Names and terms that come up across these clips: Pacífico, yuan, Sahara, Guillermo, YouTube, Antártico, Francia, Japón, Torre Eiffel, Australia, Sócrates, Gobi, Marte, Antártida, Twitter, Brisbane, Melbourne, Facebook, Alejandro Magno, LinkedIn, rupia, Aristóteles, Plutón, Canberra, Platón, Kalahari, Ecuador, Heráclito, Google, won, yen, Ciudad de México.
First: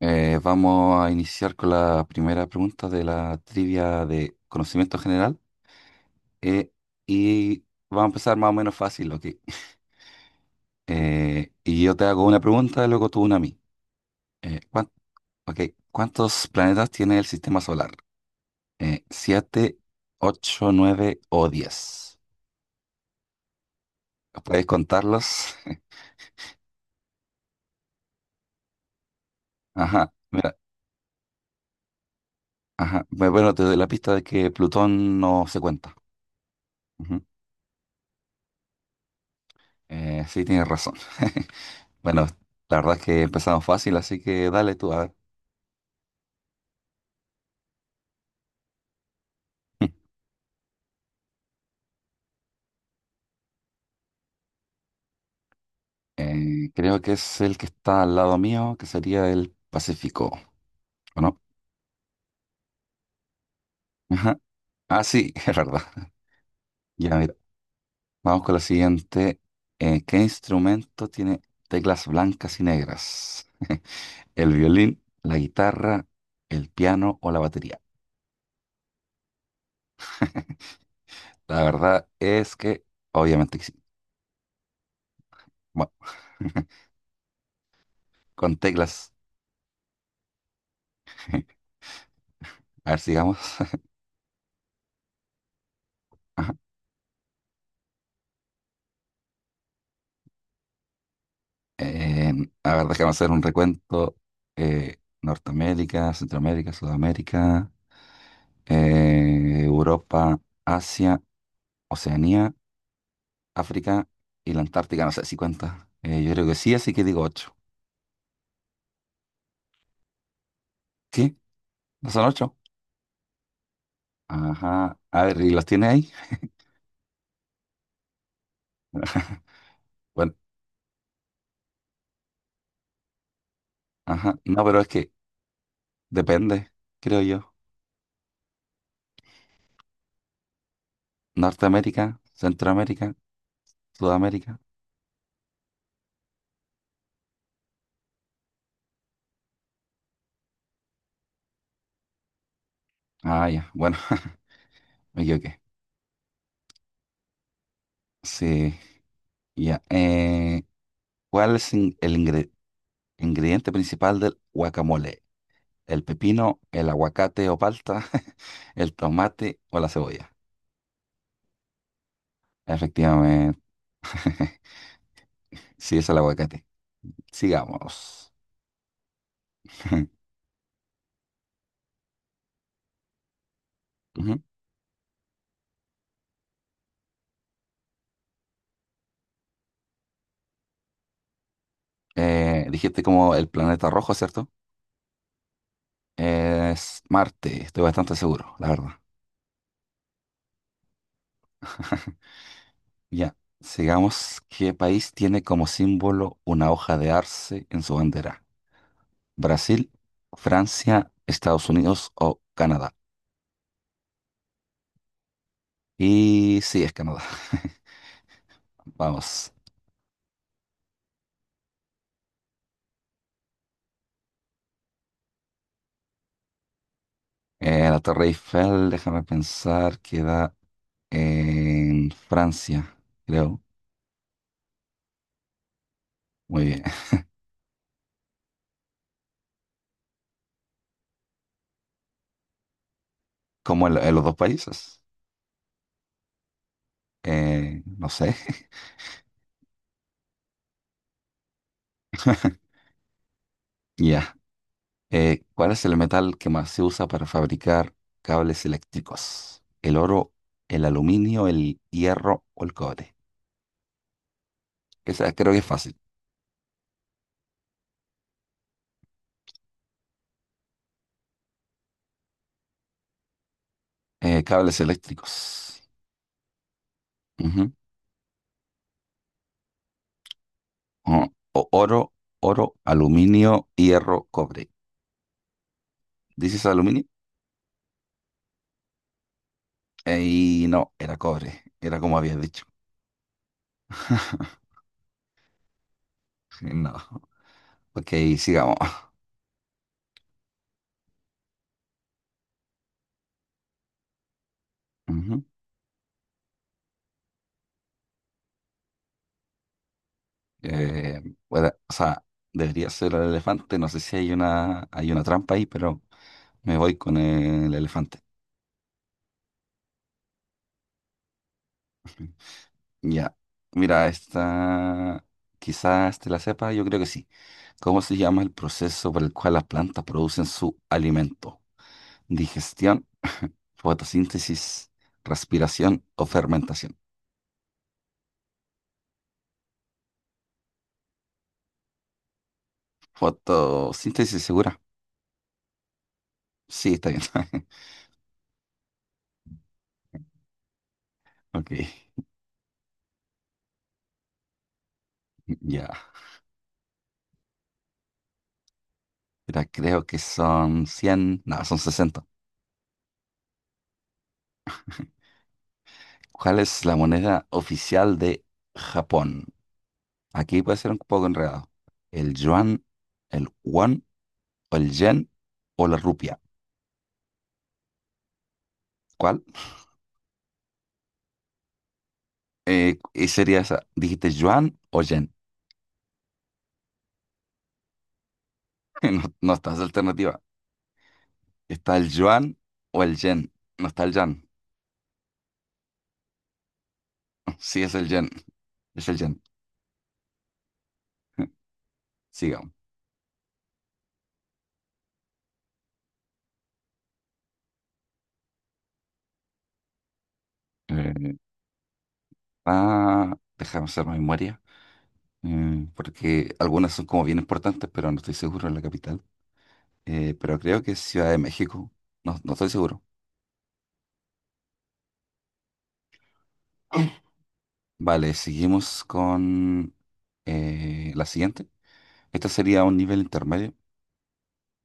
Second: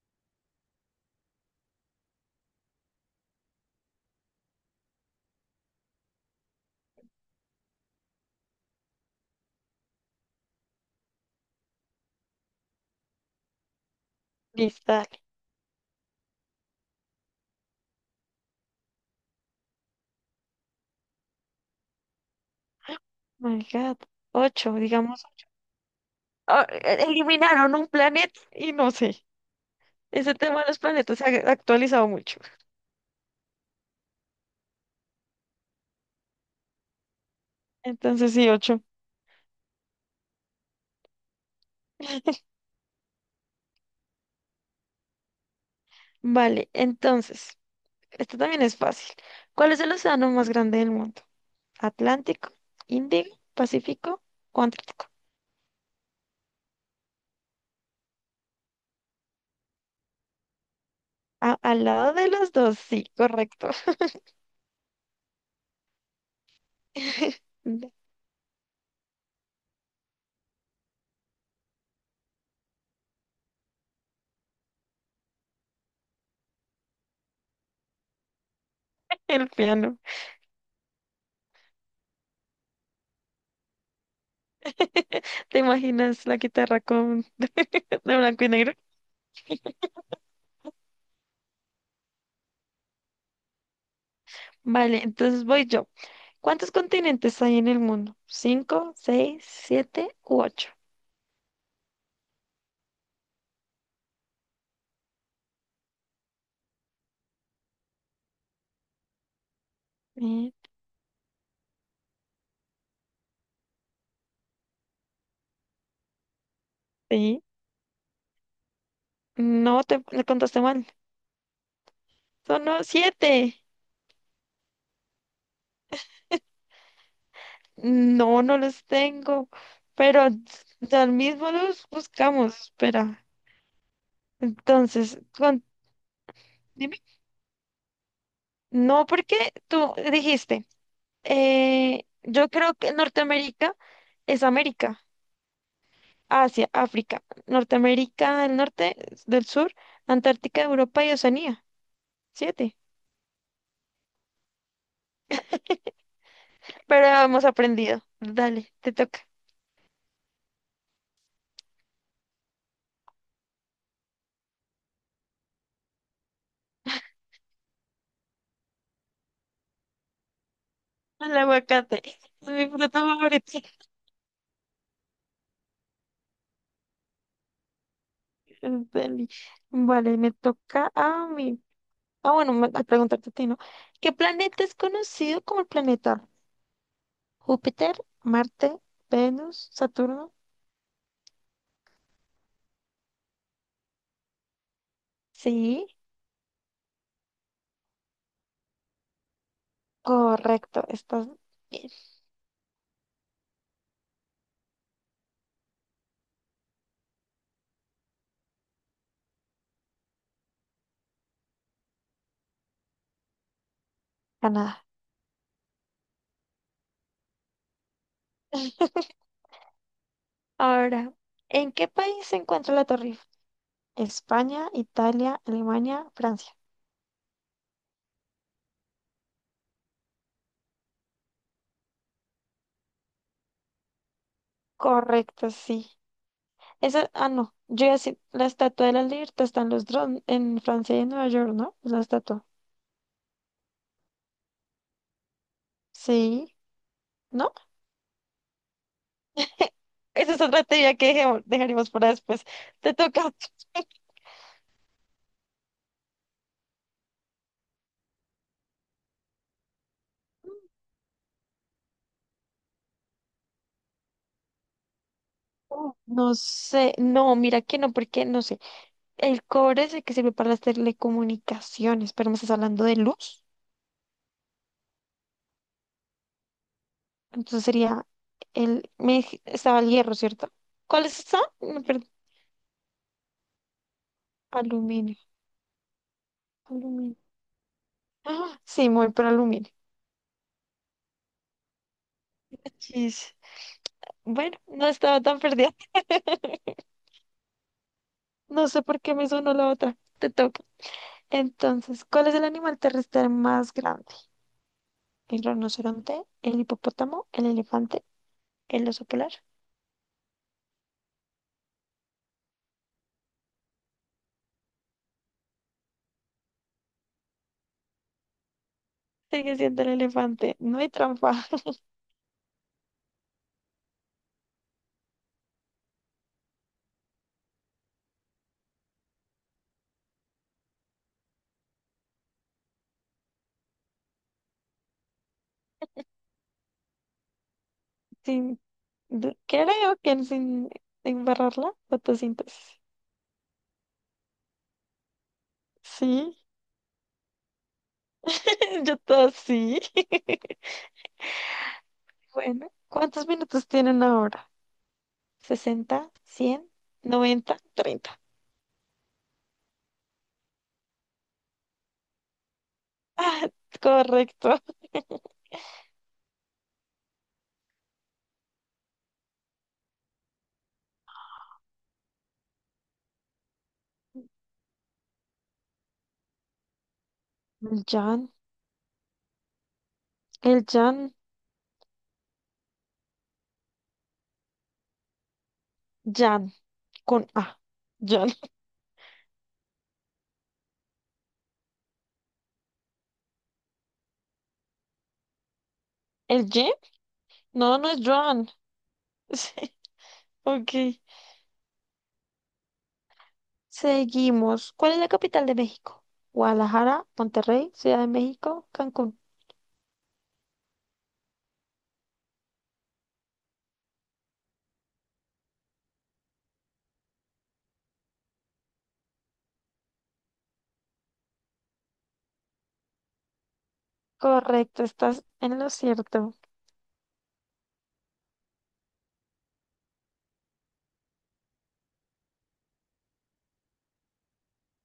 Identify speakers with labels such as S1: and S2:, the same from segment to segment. S1: Vamos a iniciar con la primera pregunta de la trivia de conocimiento general. eh, y va a empezar más o menos fácil, ok. Y yo te hago una pregunta, y luego tú una a mí. Eh, ¿cuán-
S2: Cristal.
S1: ok, ¿Cuántos planetas tiene el sistema solar? ¿Siete, ocho, nueve o 10?
S2: Oh my God.
S1: ¿Puedes
S2: Ocho, digamos.
S1: contarlos?
S2: Eliminaron un planeta y no sé.
S1: Ajá,
S2: Ese
S1: mira,
S2: tema de los planetas se ha actualizado mucho.
S1: ajá. Bueno, te doy la pista de que Plutón no se cuenta. Ujú.
S2: Entonces sí, ocho.
S1: Sí, tienes razón. Bueno, la verdad es que empezamos fácil, así que dale tú, a ver.
S2: Vale, entonces, esto también es fácil. ¿Cuál es el océano más grande del mundo? ¿Atlántico, Índico, Pacífico o Antártico?
S1: Creo que es el que está al lado mío, que sería el Pacífico, ¿o no?
S2: Al lado de los dos, sí, correcto.
S1: Ajá. Ah, sí, es verdad. Ya, mira, vamos con la siguiente. ¿Qué instrumento tiene teclas blancas y negras? ¿El violín, la guitarra, el piano o la batería?
S2: El piano.
S1: La verdad es que, obviamente que sí.
S2: ¿Te
S1: Bueno,
S2: imaginas la guitarra con de blanco y
S1: con
S2: negro?
S1: teclas. A ver, sigamos.
S2: Vale, entonces voy yo. ¿Cuántos continentes hay en el mundo? ¿Cinco, seis, siete u ocho?
S1: Eh, a ver, déjame hacer un recuento. Norteamérica, Centroamérica, Sudamérica, Europa,
S2: Eh,
S1: Asia, Oceanía, África y la Antártica. No sé si cuenta. Yo creo que sí, así que digo
S2: sí.
S1: ocho.
S2: No, le contaste mal.
S1: ¿Sí? ¿No son ocho?
S2: Son no, siete.
S1: Ajá. A ver, ¿y los tiene ahí?
S2: No, no los tengo. Pero
S1: Bueno,
S2: al mismo los buscamos. Espera.
S1: ajá. No, pero es que
S2: Entonces,
S1: depende,
S2: dime.
S1: creo yo.
S2: No, porque tú dijiste,
S1: Norteamérica,
S2: yo creo que
S1: Centroamérica,
S2: Norteamérica es
S1: Sudamérica.
S2: América, Asia, África, Norteamérica del norte, del sur, Antártica, Europa y Oceanía. Siete.
S1: Ah, ya. Bueno, me equivoqué.
S2: Pero hemos aprendido. Dale,
S1: Sí,
S2: te toca.
S1: ya. ¿Cuál es el ingrediente? Ingrediente principal del guacamole. El pepino, el aguacate o palta, el tomate o la cebolla.
S2: El aguacate. Es mi fruta
S1: Efectivamente.
S2: favorita.
S1: Sí, es el aguacate. Sigamos.
S2: Dale. Vale, me toca a mí. Ah, bueno, a preguntarte a ti, ¿no? ¿Qué
S1: Ujú.
S2: planeta es conocido como el planeta? ¿Júpiter, Marte, Venus, Saturno?
S1: Dijiste como el planeta rojo, ¿cierto?
S2: Sí,
S1: Es Marte, estoy bastante seguro, la verdad.
S2: correcto. Estás bien.
S1: Ya, sigamos. ¿Qué país tiene como símbolo una hoja de arce en su bandera? ¿Brasil, Francia, Estados Unidos o Canadá?
S2: Ganada.
S1: Y sí, es Canadá. Vamos.
S2: Ahora, ¿en qué país se encuentra la Torre Eiffel? España, Italia, Alemania, Francia.
S1: La Torre Eiffel, déjame pensar, queda en Francia, creo.
S2: Correcto, sí.
S1: Muy bien.
S2: Esa, ah, no. Yo ya sé, la Estatua de la Libertad está en los drones, en Francia y en Nueva York, ¿no? Es la estatua.
S1: ¿Cómo en los dos países?
S2: Sí, ¿no?
S1: No sé.
S2: Esa es otra teoría que dejaremos para después. Te toca.
S1: Ya. ¿Cuál es el metal que más se usa para fabricar cables eléctricos? ¿El oro, el aluminio, el hierro o el cobre? Esa creo que es
S2: Oh,
S1: fácil.
S2: no sé, no, mira que no, porque no sé. El cobre es el que sirve para las telecomunicaciones, pero me estás hablando de luz.
S1: Cables eléctricos.
S2: Entonces
S1: Ujú.
S2: sería el. Estaba el hierro, ¿cierto? ¿Cuál es
S1: O-
S2: esa?
S1: o-
S2: Me perdí.
S1: oro, oro, aluminio, hierro, cobre.
S2: Aluminio.
S1: ¿Dices aluminio?
S2: Aluminio. Ah, sí, muy por aluminio.
S1: Y no, era cobre, era como habías dicho.
S2: Chis. Bueno, no estaba tan perdida.
S1: No, ok,
S2: No sé
S1: sigamos.
S2: por qué me sonó la otra. Te toca. Entonces, ¿cuál es el animal terrestre más grande?
S1: Ujú.
S2: ¿El rinoceronte? ¿El hipopótamo? ¿El elefante? ¿El oso polar?
S1: Eh, bueno, o sea, debería ser el elefante, no sé si hay una trampa ahí, pero me voy con el elefante.
S2: Sigue siendo el elefante. No hay trampa.
S1: Ya, mira, esta quizás te la sepa, yo creo que sí. ¿Cómo se llama el proceso por el cual las plantas producen su alimento? Digestión, fotosíntesis, respiración o fermentación.
S2: Sin, du- Creo que sin embarrarla, fotosíntesis.
S1: Fotosíntesis segura.
S2: Sí,
S1: Sí, está bien.
S2: yo todo sí.
S1: Ok,
S2: Bueno, ¿cuántos minutos tienen ahora?
S1: ya.
S2: ¿60, 100, 90, 30?
S1: Mira, creo que son 100, no, son 60.
S2: Correcto.
S1: ¿Cuál es la moneda oficial de Japón? Aquí puede ser un poco enredado. ¿El yuan, el won o el yen o la rupia?
S2: El Jan.
S1: ¿Cuál?
S2: El Jan.
S1: Y sería esa. ¿Dijiste yuan o yen?
S2: Jan, con A. Jan.
S1: No, no está esa alternativa. ¿Está el yuan o el yen? No está el yan.
S2: ¿El Y? No,
S1: Sí,
S2: no
S1: es
S2: es
S1: el yen.
S2: Joan.
S1: Es el yen.
S2: Sí, ok.
S1: Sigamos.
S2: Seguimos. ¿Cuál es la capital de México? Guadalajara, Monterrey, Ciudad de México, Cancún.
S1: Eh, Déjame hacer más memoria, porque algunas son como bien importantes, pero no estoy seguro en la capital. Pero creo que es Ciudad de México. No, no estoy seguro.
S2: Correcto, estás en lo cierto.
S1: Vale, seguimos con la siguiente. Esta sería un nivel intermedio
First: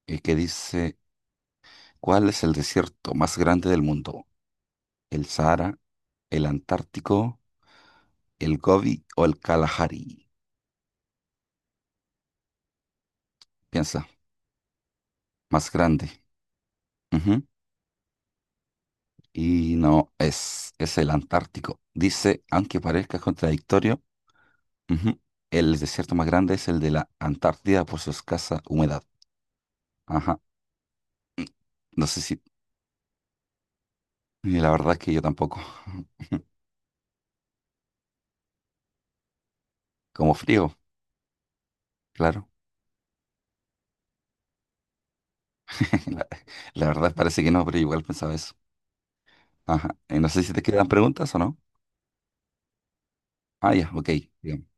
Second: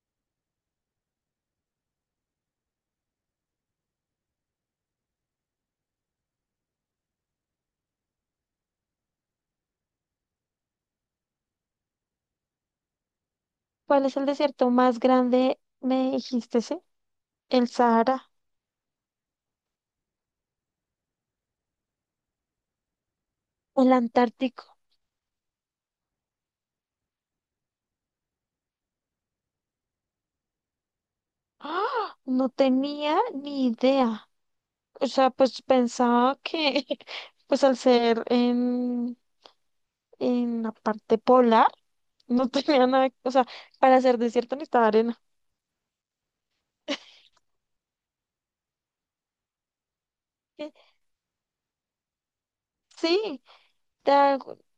S1: que dice, ¿cuál es el desierto más grande del mundo? ¿El Sahara, el Antártico, el Gobi o el Kalahari?
S2: ¿Cuál
S1: Piensa,
S2: es el desierto más grande?
S1: más grande.
S2: Me dijiste, ¿sí? El Sahara,
S1: Y no, es el Antártico. Dice, aunque parezca
S2: el
S1: contradictorio,
S2: Antártico.
S1: ujú, el desierto más grande es el de la Antártida por su escasa humedad. Ajá. No
S2: ¡Ah!
S1: sé si,
S2: No tenía ni idea.
S1: y la verdad es
S2: O
S1: que yo
S2: sea,
S1: tampoco.
S2: pues pensaba que, pues al ser en,
S1: Como
S2: en la
S1: frío,
S2: parte polar, no
S1: claro.
S2: tenía nada, o sea, para hacer desierto necesitaba arena.
S1: La, la verdad parece que no, pero igual pensaba eso. Ajá. No sé si te
S2: Eh,
S1: quedan preguntas o no.
S2: Sí.
S1: Ah, ya, ok.
S2: te hago-
S1: Bien.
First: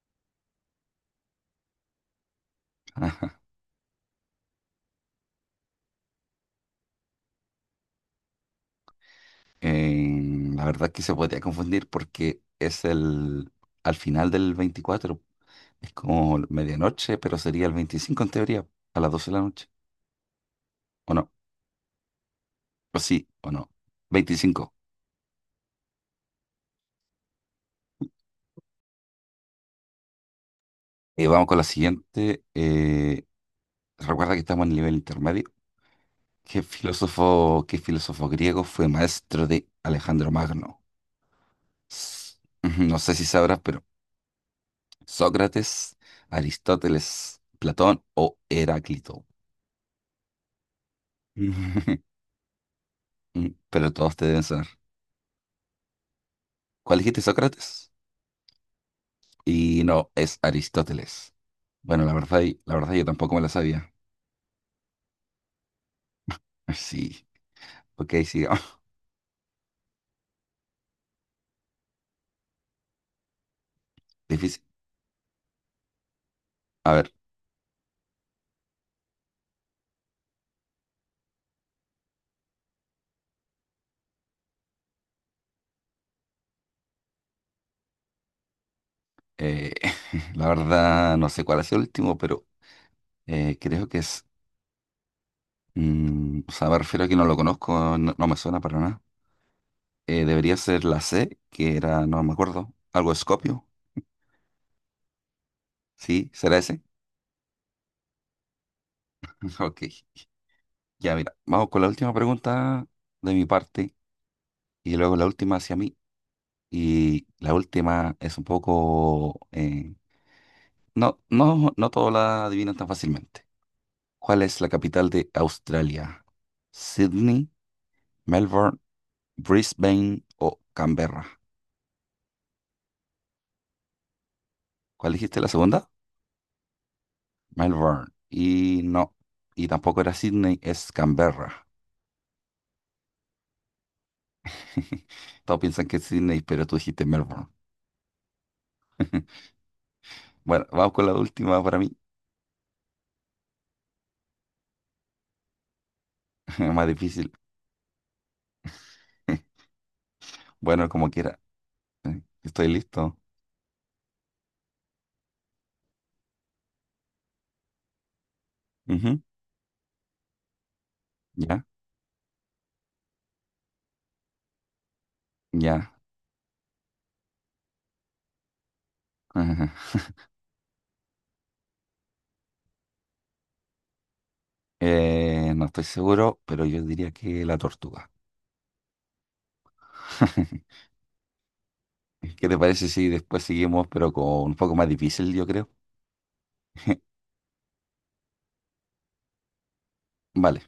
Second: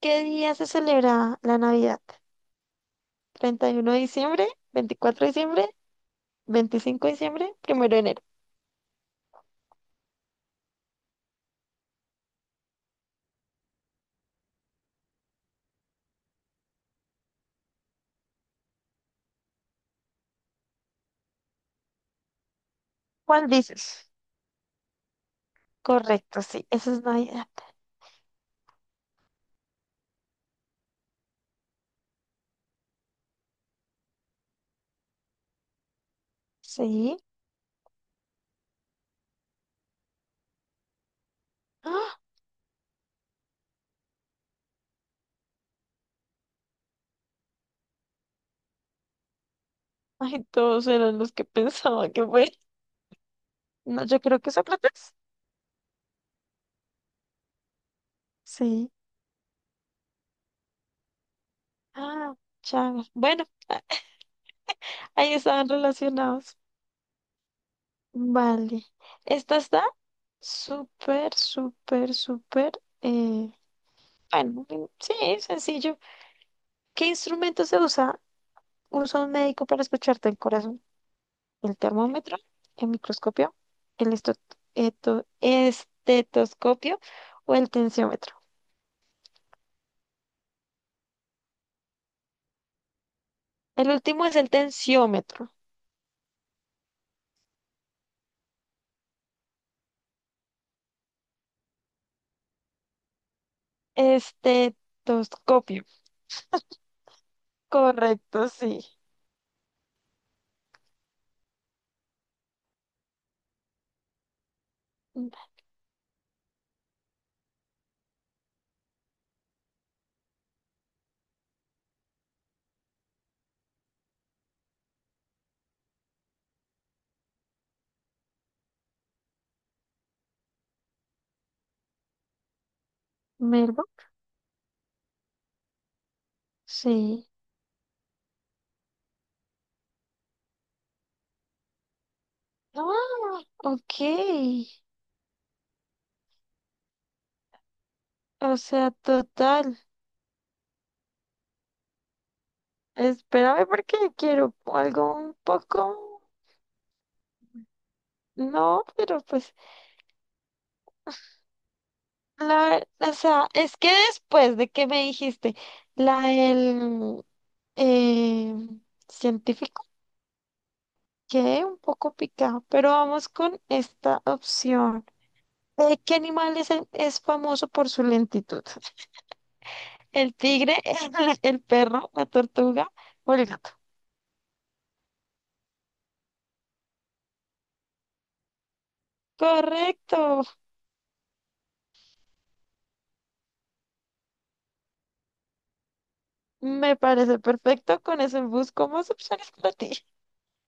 S2: ¿Qué día se celebra la Navidad?
S1: Ajá.
S2: ¿31 de diciembre? ¿24 de diciembre? ¿25 de diciembre? ¿Primero de enero?
S1: La verdad es que se podría confundir porque es el al final del 24. Es como medianoche, pero sería el 25 en teoría, a las 12 de la noche. ¿O no? ¿O sí?
S2: ¿Cuál
S1: ¿O no?
S2: dices?
S1: 25.
S2: Correcto, sí, eso es Navidad.
S1: Vamos con la siguiente. Recuerda que estamos en el nivel intermedio. ¿Qué
S2: Sí.
S1: filósofo, qué filósofo griego fue maestro de Alejandro Magno?
S2: ¡Ah!
S1: S- Ujú, no sé si sabrás, pero Sócrates, Aristóteles, Platón o Heráclito.
S2: Ay, todos eran los que pensaba que fue.
S1: Pero
S2: No,
S1: todos
S2: yo
S1: te
S2: creo
S1: deben
S2: que
S1: saber.
S2: Sócrates.
S1: ¿Cuál dijiste, Sócrates?
S2: Sí.
S1: Y no, es Aristóteles. Bueno, la
S2: Ah,
S1: verdad, la verdad yo
S2: Chagas.
S1: tampoco me
S2: Bueno,
S1: la sabía.
S2: ahí estaban relacionados.
S1: Sí, ok, sí.
S2: Vale. Esta está súper, súper, súper. eh,
S1: Difícil.
S2: Bueno, mm, sí, sencillo.
S1: A
S2: ¿Qué
S1: ver,
S2: instrumento se usa? Usa un médico para escucharte el corazón. El termómetro, el microscopio, el estetoscopio o el tensiómetro.
S1: eh, la verdad no sé cuál ha sido el último, pero creo
S2: El
S1: que es,
S2: último es el tensiómetro.
S1: o sea, me refiero a que no lo conozco, no, no me suena para nada. Debería ser la C, que era, no me acuerdo, algo Escopio.
S2: Estetoscopio.
S1: Sí, ¿será ese?
S2: Correcto, sí.
S1: Ok, ya mira, vamos con la última pregunta de mi parte y luego la última hacia mí. Y la última es un poco, no, no, no todos la adivinan tan fácilmente. ¿Cuál es la capital de Australia? ¿Sydney, Melbourne, Brisbane o Canberra?
S2: ¿Melbourne?
S1: ¿Cuál dijiste la segunda?
S2: Sí.
S1: Melbourne. Y no, y tampoco era Sydney, es Canberra.
S2: Ah, ok.
S1: Todos piensan que es Sydney, pero tú dijiste Melbourne.
S2: O sea, total.
S1: Bueno, vamos con la última para mí,
S2: Espérame porque quiero algo un poco.
S1: más difícil.
S2: No, pero pues.
S1: Bueno, como quiera, estoy
S2: O
S1: listo.
S2: sea, es que después de que me dijiste la del eh,
S1: Ujú,
S2: científico,
S1: ya,
S2: quedé un poco picado, pero vamos con esta opción.
S1: ya.
S2: ¿Qué animal es, es famoso por su lentitud? ¿El tigre, el perro, la tortuga o el gato?
S1: No estoy seguro, pero yo diría que la tortuga.
S2: Correcto,
S1: ¿Qué te parece si después seguimos, pero con un poco más difícil, yo creo?
S2: me parece perfecto. Con eso busco más opciones para ti.
S1: Vale.